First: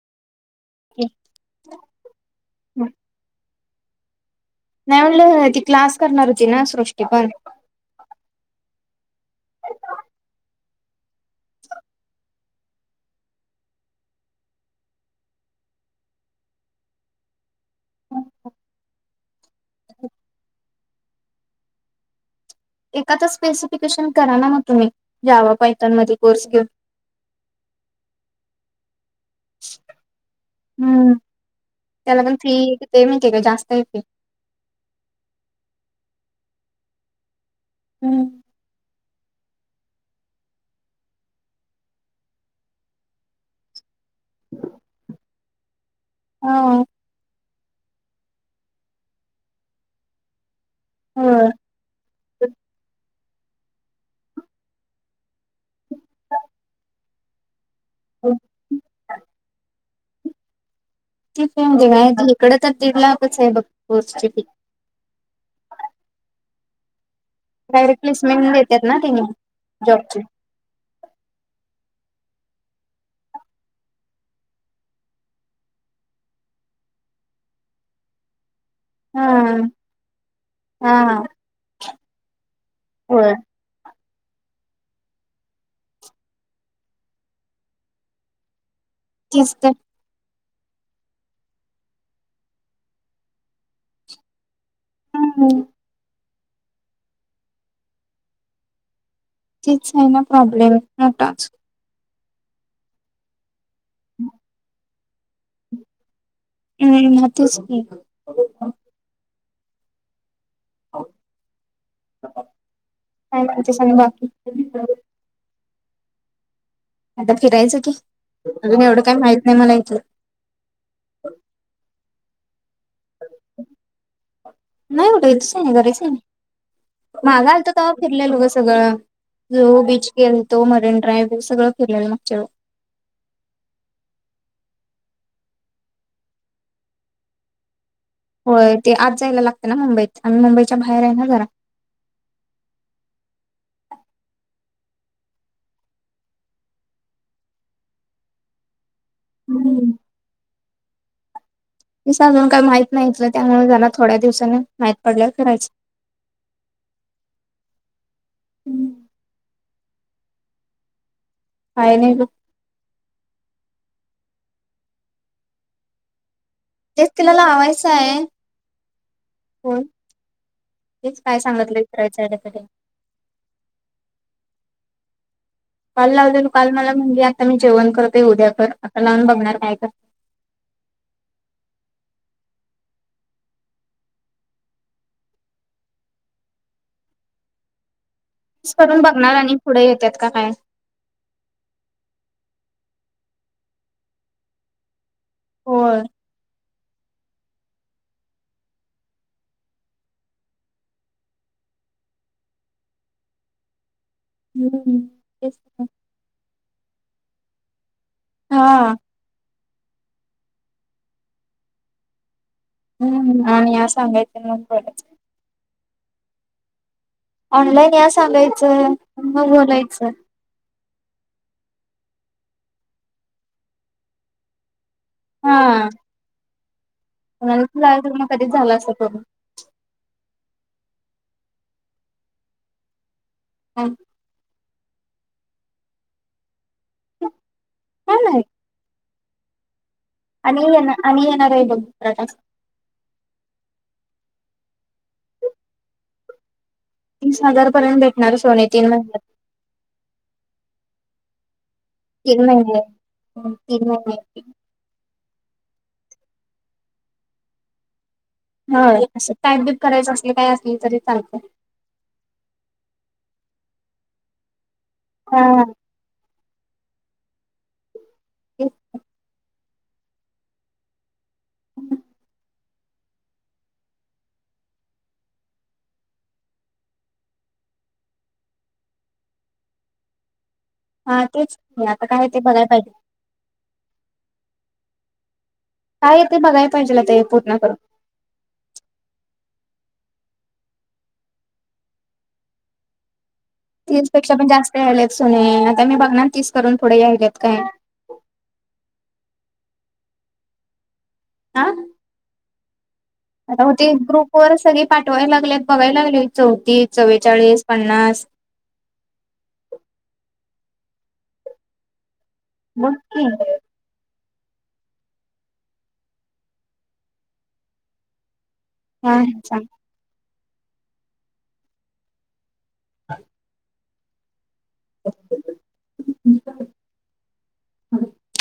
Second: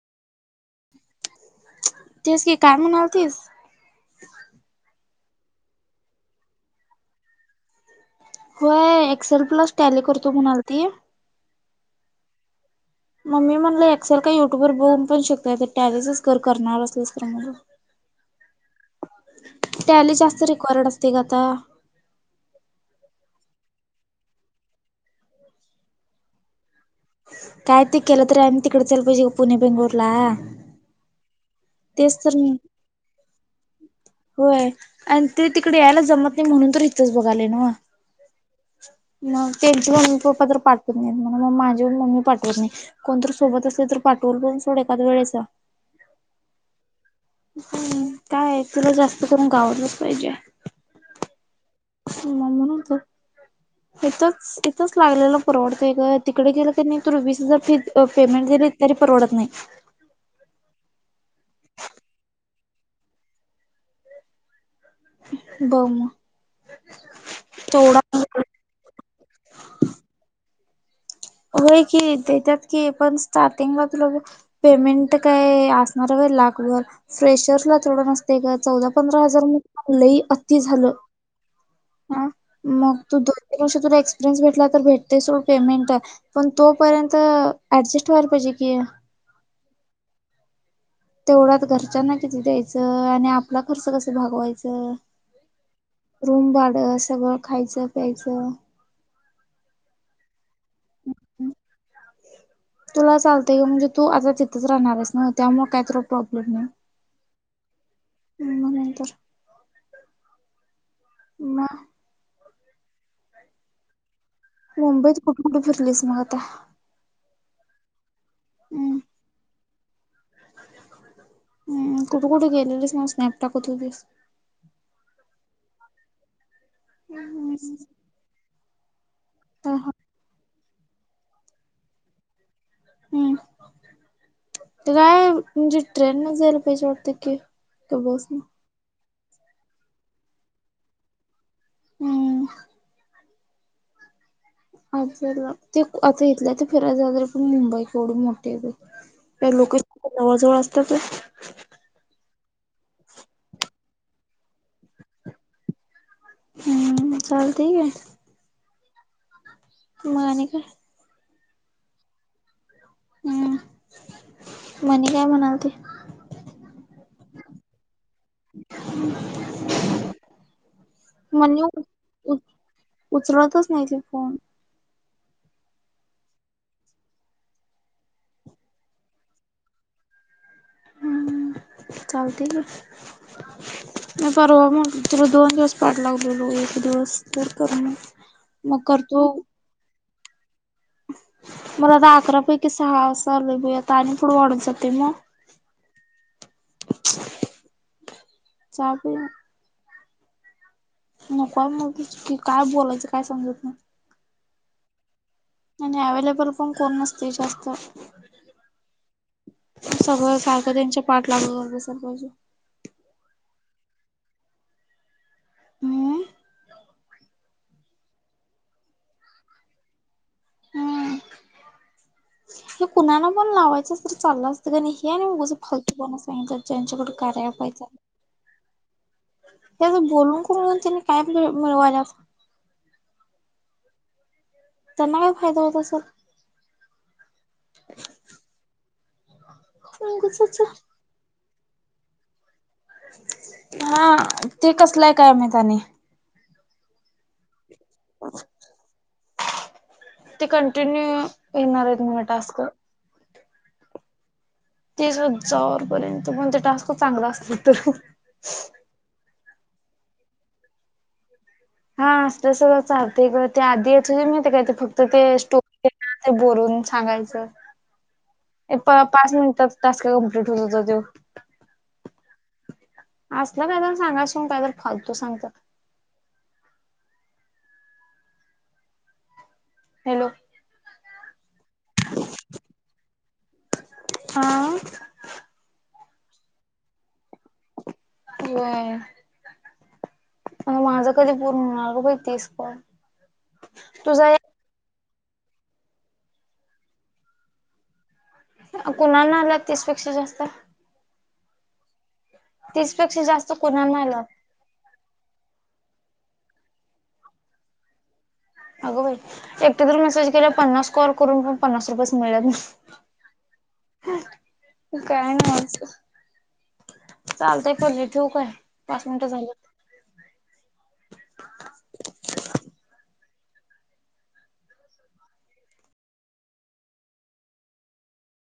नाही तेच की काय म्हणालतीस. म्हलं ती क्लास करणार होती ना सृष्टी पण होय एक्सेल प्लस टॅले करतो म्हणालती. हो. मम्मी म्हणलं एक्सेल का युट्यूब वर बघून पण शकता तर त्याॅजसच कर करणार असल्याच तर म्ह अच्छा. टॅली जास्त रेिकर्ड असतय ग आता एकातच स्पेसिफिकेशन करा ना मग तुम्ही जा्वा पाैथांमध्येच कोर्स घेऊन. काय ते केलं तरी आणि तिकडेच यायलाच पाहिजे पुणे बेंगलुरला हम्म तेच त्याला पण तर फी किती माहितीय का जास्त आहे फी होय, आणि ते तिकडे यायला जमत म्हणून तर इथेच बघालोय नव हम्म [inaudible] मग त्यांचे मम्मी- पप्पा तर पाठवत नाही म्हणून माझे मम्मी पाठवत नाही कोणतर सोबत असेल. तर पाठवोल पण सोडय एखाद्या वेळेस [unintelligible] हा. हम्म, काय तुला जास्त करून गावलंच पाहिजे. होय. म म्हणत. इथेच-इथेच लागलेला परवडतय गं तिकडे गेलं की तुला वीस हजार फी अं पेमेंट इतेरी परवडत नाही. [inaudible] इकड तर दीड लाखच आहे बघ पोस्ची पी [unintelligible] काय रे तेवढा प्लेसमेंट [inaudible] देतात ना तिने जॉबची हो कीे देतात की पण स्टार्टिंगला तुला [inaudible] पेमेंट काय असणार? लाखभर फ्रेशर ला थोडं नसते ग. चौदा पंधरा हा हजार मग लय आती झालं. हा हा, मग तू होय दोन- तीन वर्ष फेच भेटला तर भेटतय सोड पेमेंट पण तोपर्यंत ऍडजस्ट व्हायला पाहिजे कि तीसगत. तेवढ्यात घरच्यांना किती द्यायचं आणि आपला खर्च कसं भागवायचा? हम् [inaudible] रूम भाडे सगळं खायाचं प्यायचं. तीच आहे ना प्रॉब्लेम मोठाच. तुला चालतंय [inaudible] ग म्हणजे तू आता तिथंच राहणार आहेस ना त्यामुळे काय तुला प्रॉब्लेम ना.. [unintelligible] तस... म. ज सू बाकी... मुंबईत कुठे कुठे फिरलीस मग आता.. फिरायचं की, अजून हम्म एवढं काही माहित नाही मला इथ.. हम्म कुठे कुठे गेलेलीस. स्नॅप कतो दिस. मागा आलत तवा फिरलेलो ग सगळं जो हा बीच गेल. तो मरीन ड्राईव्ह सगळं केलेल मागच्या वेळेला. हम्म काय म्हणजे ट्रेन न जायला पाहिजे वाटत की! का बसन? होय ते आज जायला लागते ना मुंबईत आम्ही मुंबईच्या बाहेर आहे ना जरा. हम्म. आ ते आता इथल्या ते फिरायला जााते पण मुंबई एवढी मोठी. का लोक जवळ जवळ असतात. तेच अजून काही माहित नाहीित त्यामुळे जना थोड्या दिवसानी माहित पडल्या करायच. हम्म चालतंय कि. माने का. अयनक.. हम्म मणी काय म्हणालती? तेच तिलाला हवायचं आहे कोण? तेच काय मणी सांगतलं तर विच्याकडे.. उचलतच नाही ती फोन काल लावलेल काल मला म्हणजे आता मी जेवण करतोय उद्या कर आता लावून बघणार काय कर [inaudible] चालते कि नाही परवा मग तु दोन दिवस पाठ लागलेलो एक दिवस तर कर मग. मग करून करतो बघणार आणि पुढे येतात का काय. मला आता अकरा पैकी सहा अस आता आणि पुढं वाढत जाते मग. होय. चपूया.. नकोय म्ह क काय बोलायचं काय समजत नाही. हम... नाही अवेलेबल पण कोण नसते जास्त. हा. सगळं सारखं त्यांच्या पाठ लागू कर बसात पाजू. हम् आणि या सांगायच ब.. हम्म ऑनलाईन या सांगायचं मग बोलायचं.. हम्म हे कुणाला पण लावायचंच तर चाललं असतं का नाही. या नाही मगझं हा फलतूपण सांगित ज्यांच्याकड कराय पाहिज. मला तर मग कधीच झाला असत करून त्याच बोलून करून त्यानी काय मि मिळवायला अस. हां. त्यांना काय फायदा होत असर. ह नाही. उगचच आणि ये ना आणि येणार आहे बघरा. हा ते कसलंय काय मताने. तीस हजार पर्यंत भेटणार सोने तीन महिन्यात. ते कंटिन्यू येणार आहेत म्हण टास्क. ह ते.. ते सु जवरपर्यंत पण ते टास्क चांगला असत तर. ह कायप बी करायचं असल काय असल तरी चालत. हा अस सगळं चालत ग ते आधी नमाहीतेकाय ते फक्त ते स्टो हा. बोलून सांगायचं तेच अप पाच मिनटात. टास्क कमप्लीट तुझा त्यो. ह. आसल काय तर सांगा असुन काय तर फालतू सांगतात. हॅलो. हा तेच नाही आता काय ते बघाया पाहिजे. हा. काय येत बघाया पाहिजेल हे पूर्ण करून. होय. मण माझं कधी पूर्ण हो ग बाई तीस पण. तीस पेक्षा पण जास्त यायलेत सुने आता मी बघणार तीस करून पुडे यायलेत काय. कुणा नाही आला तीसपेक्षा जास्त. आ. तीस.. पेक्षा जास्त आता होते कुणाला आला ग्रुप वर सगळे पाठवायला लागले बघायला लागले.. चौतीस, चौरेचाळीस, पन्नास. अगं बाई एकटे तर मेसेज केला पन्नास कॉल करून पण पन्नास रुपयेच.... बघ की [inaudible] काय नाहीच, चालतय पली ठेउ काय. पाच हा मिनिटं झाल्यत. [inaudible] [inaudible]